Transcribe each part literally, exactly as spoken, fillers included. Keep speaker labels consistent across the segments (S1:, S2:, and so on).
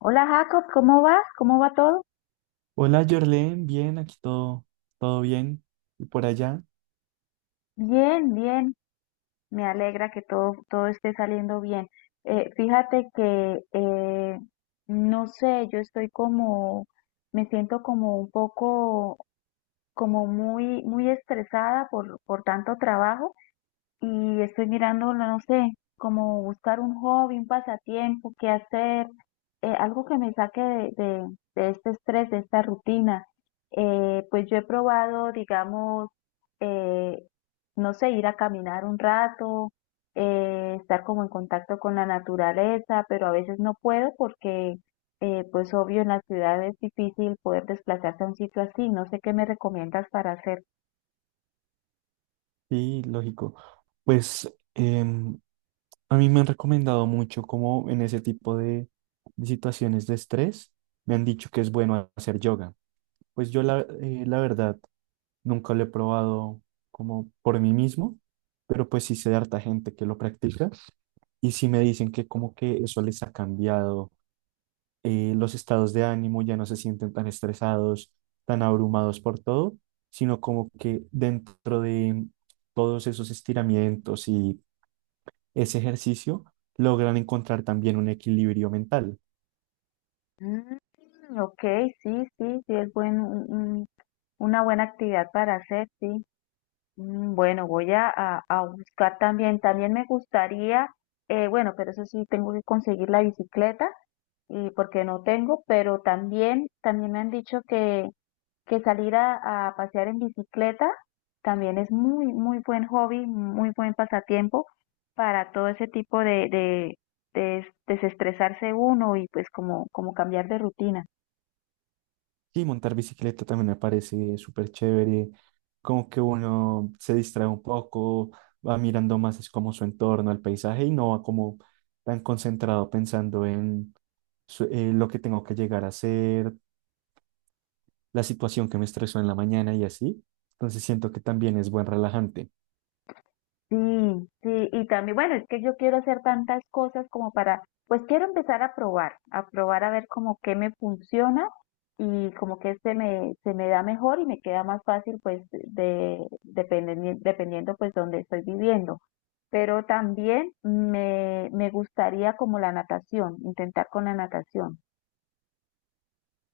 S1: Hola Jacob, ¿cómo vas? ¿Cómo va todo?
S2: Hola, Jorlen, bien, aquí todo, todo bien. Y por allá,
S1: Bien, bien. Me alegra que todo, todo esté saliendo bien. Eh, fíjate que, eh, no sé, yo estoy como, me siento como un poco, como muy, muy estresada por, por tanto trabajo y estoy mirando, no sé, como buscar un hobby, un pasatiempo, qué hacer, eh, algo que me saque de, de, de este estrés, de esta rutina. Eh, pues yo he probado, digamos, eh, no sé, ir a caminar un rato, eh, estar como en contacto con la naturaleza, pero a veces no puedo porque, eh, pues obvio, en la ciudad es difícil poder desplazarse a un sitio así. No sé qué me recomiendas para hacer.
S2: sí, lógico. Pues em, a mí me han recomendado mucho como en ese tipo de, de situaciones de estrés, me han dicho que es bueno hacer yoga. Pues yo la, eh, la verdad nunca lo he probado como por mí mismo, pero pues sí sé de harta gente que lo practica y sí me dicen que como que eso les ha cambiado eh, los estados de ánimo, ya no se sienten tan estresados, tan abrumados por todo, sino como que dentro de todos esos estiramientos y ese ejercicio logran encontrar también un equilibrio mental.
S1: Mm, ok, sí, sí, sí, es buen, un- un- una buena actividad para hacer, sí. Mm, Bueno, voy a, a- a buscar también, también me gustaría, eh, bueno, pero eso sí, tengo que conseguir la bicicleta y porque no tengo, pero también, también me han dicho que, que salir a, a pasear en bicicleta también es muy, muy buen hobby, muy buen pasatiempo para todo ese tipo de, de, de des- desestresarse uno y pues como, como cambiar de rutina.
S2: Y montar bicicleta también me parece súper chévere, como que uno se distrae un poco, va mirando más es como su entorno, el paisaje, y no va como tan concentrado pensando en su- eh, lo que tengo que llegar a hacer, la situación que me estresó en la mañana y así. Entonces siento que también es buen relajante.
S1: Sí, sí, y también, bueno, es que yo quiero hacer tantas cosas como para, pues quiero empezar a probar, a probar a ver como qué me funciona y como que se me, se me da mejor y me queda más fácil pues de, dependiendo, dependiendo pues donde estoy viviendo. Pero también me, me gustaría como la natación, intentar con la natación.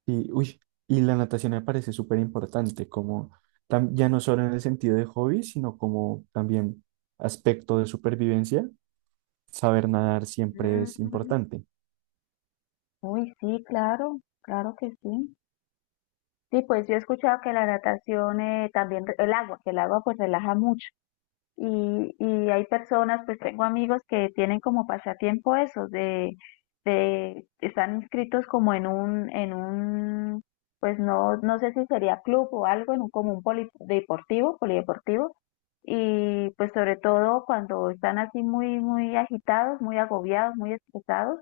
S2: Y uy, y la natación me parece súper importante, como tam- ya no solo en el sentido de hobby, sino como también aspecto de supervivencia. Saber nadar siempre es
S1: Mm,
S2: importante.
S1: uy, sí, claro, claro que sí. Sí, pues yo he escuchado que la natación eh, también, re- el agua, que el agua pues relaja mucho. y, y hay personas, pues tengo amigos que tienen como pasatiempo eso, de, de están inscritos como en un, en un, pues no, no sé si sería club o algo, en un como un poli- deportivo, polideportivo, y pues sobre todo cuando están así muy, muy agitados, muy agobiados, muy estresados,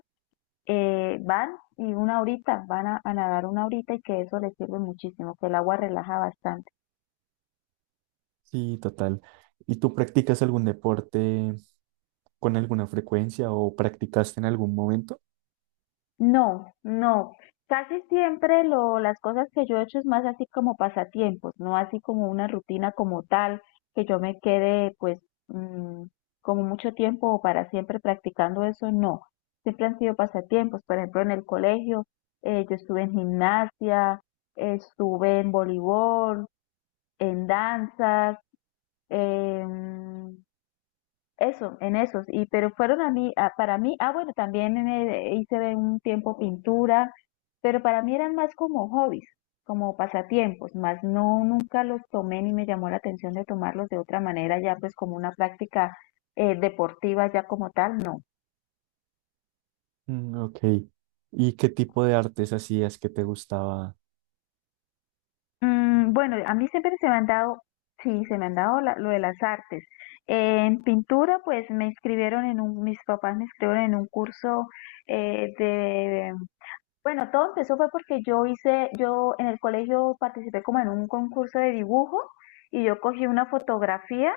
S1: eh, van y una horita, van a, a nadar una horita y que eso les sirve muchísimo, que el agua relaja bastante.
S2: Sí, total. ¿Y tú practicas algún deporte con alguna frecuencia o practicaste en algún momento?
S1: No, no. Casi siempre lo, las cosas que yo he hecho es más así como pasatiempos, no así como una rutina como tal, que yo me quede pues mm, como mucho tiempo o para siempre practicando eso, no. Siempre han sido pasatiempos, por ejemplo en el colegio, eh, yo estuve en gimnasia, estuve en voleibol, en danzas, em, eso, en esos, y pero fueron a mí, a- para mí, ah bueno, también en hice de un tiempo pintura, pero para mí eran más como hobbies, como pasatiempos, más no, nunca los tomé ni me llamó la atención de tomarlos de otra manera, ya pues como una práctica eh, deportiva ya como tal, no.
S2: Mm, ok. ¿Y qué tipo de artes hacías que te gustaba?
S1: Mm, bueno, a mí siempre se me han dado, sí, se me han dado la- lo de las artes. En pintura, pues me inscribieron en un, mis papás me inscribieron en un curso eh, bueno, todo empezó fue porque yo hice, yo en el colegio participé como en un concurso de dibujo y yo cogí una fotografía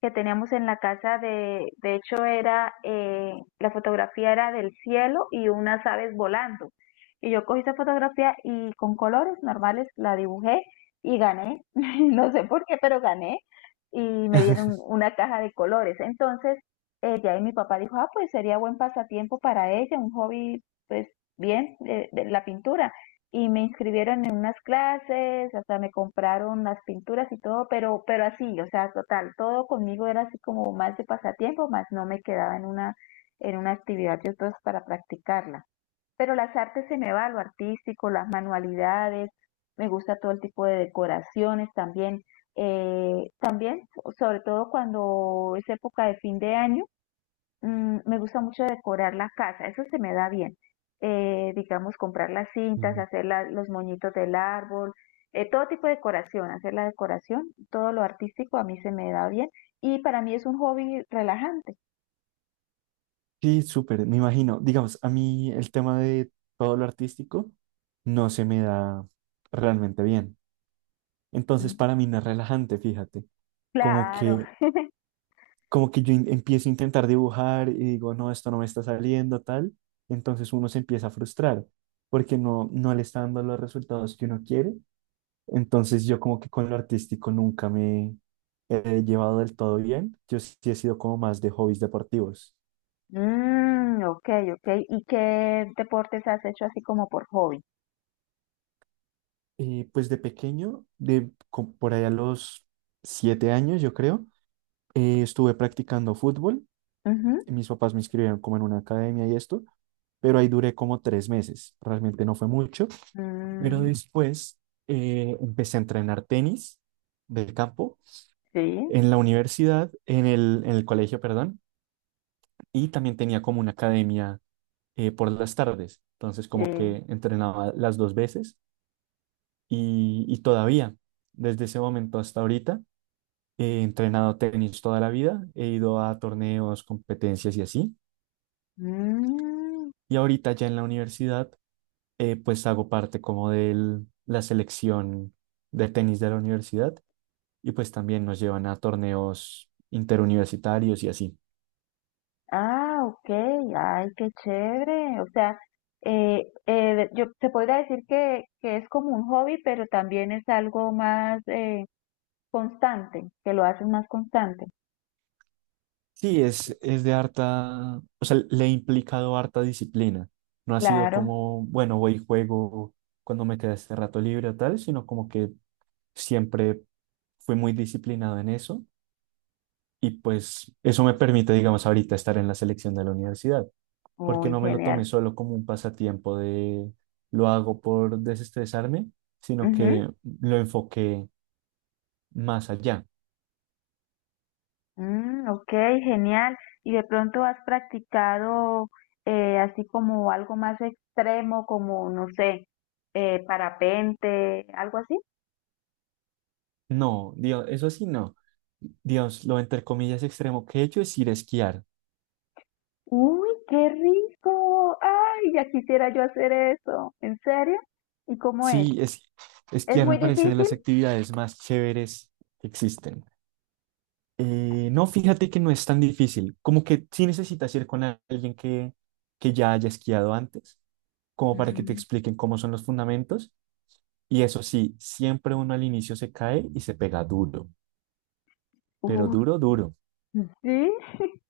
S1: que teníamos en la casa de, de hecho era, eh, la fotografía era del cielo y unas aves volando. Y yo cogí esa fotografía y con colores normales la dibujé y gané. No sé por qué, pero gané y me dieron una caja de colores. Entonces, eh, de ahí mi papá dijo, ah, pues sería buen pasatiempo para ella, un hobby, pues bien, eh, de la pintura y me inscribieron en unas clases, hasta me compraron las pinturas y todo, pero, pero así, o sea, total, todo conmigo era así como más de pasatiempo, más no me quedaba en una, en una actividad de otros para practicarla. Pero las artes se me va, lo artístico, las manualidades, me gusta todo el tipo de decoraciones también. eh, también, sobre todo cuando es época de fin de año, Mm, me gusta mucho decorar la casa, eso se me da bien. Eh, digamos, comprar las cintas,
S2: Mm.
S1: hacer la- los moñitos del árbol, eh, todo tipo de decoración, hacer la decoración, todo lo artístico a mí se me da bien y para mí es un hobby relajante.
S2: Sí, súper, me imagino. Digamos, a mí el tema de todo lo artístico no se me da realmente bien. Entonces,
S1: Mm.
S2: para mí no es relajante, fíjate. Como
S1: Claro.
S2: que, como que yo in- empiezo a intentar dibujar y digo, no, esto no me está saliendo, tal. Entonces uno se empieza a frustrar porque no, no le está dando los resultados que uno quiere. Entonces, yo como que con lo artístico nunca me he llevado del todo bien. Yo sí he sido como más de hobbies deportivos.
S1: Mm, ok, ok. ¿Y qué deportes has hecho así como por hobby?
S2: Eh, pues de pequeño, de co- por allá a los siete años, yo creo, eh, estuve practicando fútbol.
S1: Ujú.
S2: Mis papás me inscribieron como en una academia y esto, pero ahí duré como tres meses. Realmente no fue mucho, pero
S1: Mm,
S2: después eh, empecé a entrenar tenis del campo
S1: sí,
S2: en la universidad, en el, en el colegio, perdón, y también tenía como una academia eh, por las tardes. Entonces como
S1: sí.
S2: que entrenaba las dos veces y, y todavía, desde ese momento hasta ahorita. He entrenado tenis toda la vida, he ido a torneos, competencias y así.
S1: Mm.
S2: Y ahorita ya en la universidad, eh, pues hago parte como de la selección de tenis de la universidad, y pues también nos llevan a torneos interuniversitarios y así.
S1: Ah, ok, ay, qué chévere. O sea, eh, eh, yo te podría decir que, que es como un hobby, pero también es algo más eh, constante, que lo haces más constante.
S2: Sí, es, es de harta, o sea, le he implicado harta disciplina. No ha sido
S1: Claro,
S2: como, bueno, voy y juego cuando me queda este rato libre o tal, sino como que siempre fui muy disciplinado en eso. Y pues eso me permite, digamos, ahorita estar en la selección de la universidad, porque
S1: uy,
S2: no me lo tomé
S1: genial.
S2: solo como un pasatiempo de lo hago por desestresarme, sino
S1: Ujú.
S2: que lo enfoqué más allá.
S1: Mm, ok, genial. ¿Y de pronto has practicado eh, así como algo más extremo, como, no sé, eh, parapente, algo así?
S2: No, Dios, eso sí no. Dios, lo entre comillas extremo que he hecho es ir a esquiar.
S1: Uy, qué rico. Ay, ya quisiera yo hacer eso. ¿En serio? ¿Y cómo es?
S2: Sí, es,
S1: ¿Es
S2: esquiar
S1: muy
S2: me parece de
S1: difícil?
S2: las actividades más chéveres que existen. Eh, no, fíjate que no es tan difícil. Como que sí necesitas ir con a- alguien que, que ya haya esquiado antes, como para que te
S1: Mm,
S2: expliquen cómo son los fundamentos. Y eso sí, siempre uno al inicio se cae y se pega duro, pero
S1: Uh,
S2: duro, duro.
S1: sí.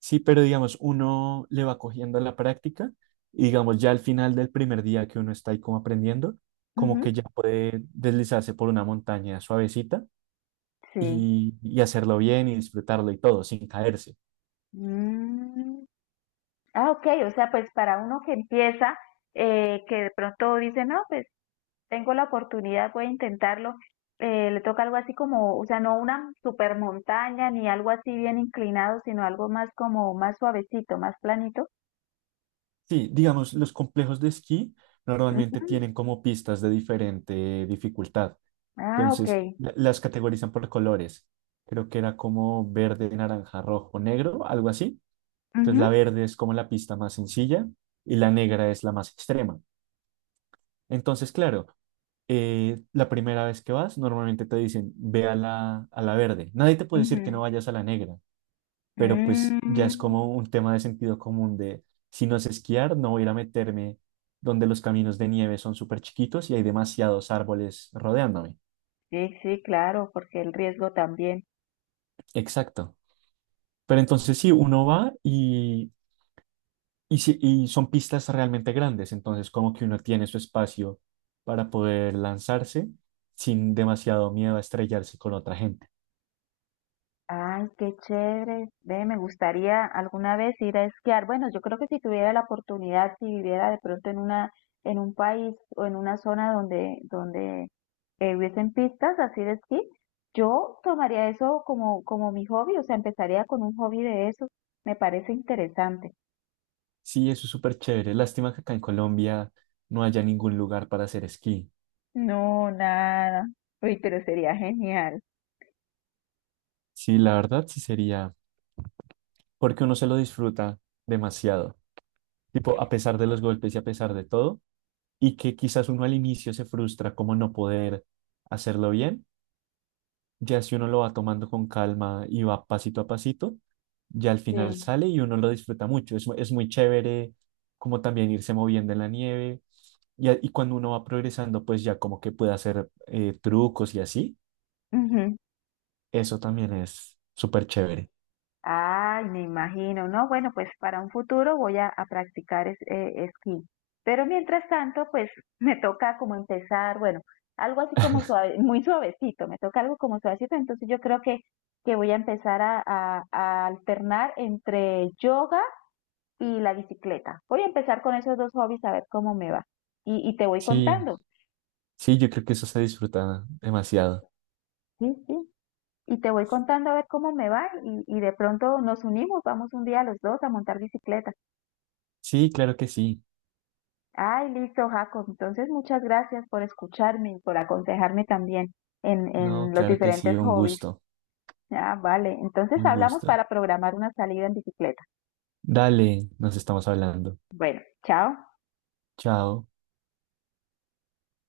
S2: Sí, pero digamos, uno le va cogiendo la práctica y digamos, ya al final del primer día que uno está ahí como aprendiendo, como que
S1: Ujú.
S2: ya puede deslizarse por una montaña suavecita
S1: Sí.
S2: y, y hacerlo bien y disfrutarlo y todo, sin caerse.
S1: Mm. Ah, ok, o sea, pues para uno que empieza, eh, que de pronto dice, no, pues tengo la oportunidad, voy a intentarlo, eh, le toca algo así como, o sea, no una super montaña ni algo así bien inclinado, sino algo más como más suavecito, más planito.
S2: Sí, digamos, los complejos de esquí normalmente
S1: Ujú.
S2: tienen como pistas de diferente dificultad.
S1: Ah, ok.
S2: Entonces, la- las categorizan por colores. Creo que era como verde, naranja, rojo, negro, algo así. Entonces, la verde es como la pista más sencilla y la negra es la más extrema. Entonces, claro, eh, la primera vez que vas, normalmente te dicen, ve a la, a la verde. Nadie te puede decir que no
S1: Ujú.
S2: vayas a la negra, pero pues ya es
S1: Mm,
S2: como un tema de sentido común de si no sé esquiar, no voy a ir a meterme donde los caminos de nieve son súper chiquitos y hay demasiados árboles rodeándome.
S1: sí, sí, claro, porque el riesgo también.
S2: Exacto. Pero entonces sí, uno va y, y, sí- y son pistas realmente grandes, entonces como que uno tiene su espacio para poder lanzarse sin demasiado miedo a estrellarse con otra gente.
S1: Ay, qué chévere. Ve, me gustaría alguna vez ir a esquiar. Bueno, yo creo que si tuviera la oportunidad, si viviera de pronto en una, en un país o en una zona donde, donde eh, hubiesen pistas así de esquí, yo tomaría eso como, como mi hobby, o sea, empezaría con un hobby de eso. Me parece interesante.
S2: Sí, eso es súper chévere. Lástima que acá en Colombia no haya ningún lugar para hacer esquí.
S1: No, nada. Uy, pero sería genial.
S2: Sí, la verdad sí sería porque uno se lo disfruta demasiado, tipo, a pesar de los golpes y a pesar de todo, y que quizás uno al inicio se frustra como no poder hacerlo bien, ya si uno lo va tomando con calma y va pasito a pasito, ya al final
S1: Sí.
S2: sale y uno lo disfruta mucho, es, mu- es muy chévere como también irse moviendo en la nieve, y, a- y cuando uno va progresando, pues ya como que puede hacer eh, trucos y así,
S1: Ujú.
S2: eso también es súper chévere.
S1: Ay, me imagino, ¿no? Bueno, pues para un futuro voy a, a practicar es- eh, esquí. Pero mientras tanto, pues me toca como empezar, bueno, algo así como suave, muy suavecito, me toca algo como suavecito, entonces yo creo que, que voy a empezar a, a- a alternar entre yoga y la bicicleta. Voy a empezar con esos dos hobbies a ver cómo me va. Y, y te voy
S2: Sí,
S1: contando,
S2: sí, yo creo que eso se disfruta demasiado.
S1: sí, sí. Y te voy contando a ver cómo me va y, y de pronto nos unimos, vamos un día los dos a montar bicicleta.
S2: Sí, claro que sí.
S1: Ay, listo, Jacob. Entonces, muchas gracias por escucharme y por aconsejarme también en,
S2: No,
S1: en los
S2: claro que sí,
S1: diferentes
S2: un
S1: hobbies.
S2: gusto,
S1: Ah, vale. Entonces,
S2: un
S1: hablamos
S2: gusto.
S1: para programar una salida en bicicleta.
S2: Dale, nos estamos hablando.
S1: Bueno, chao.
S2: Chao.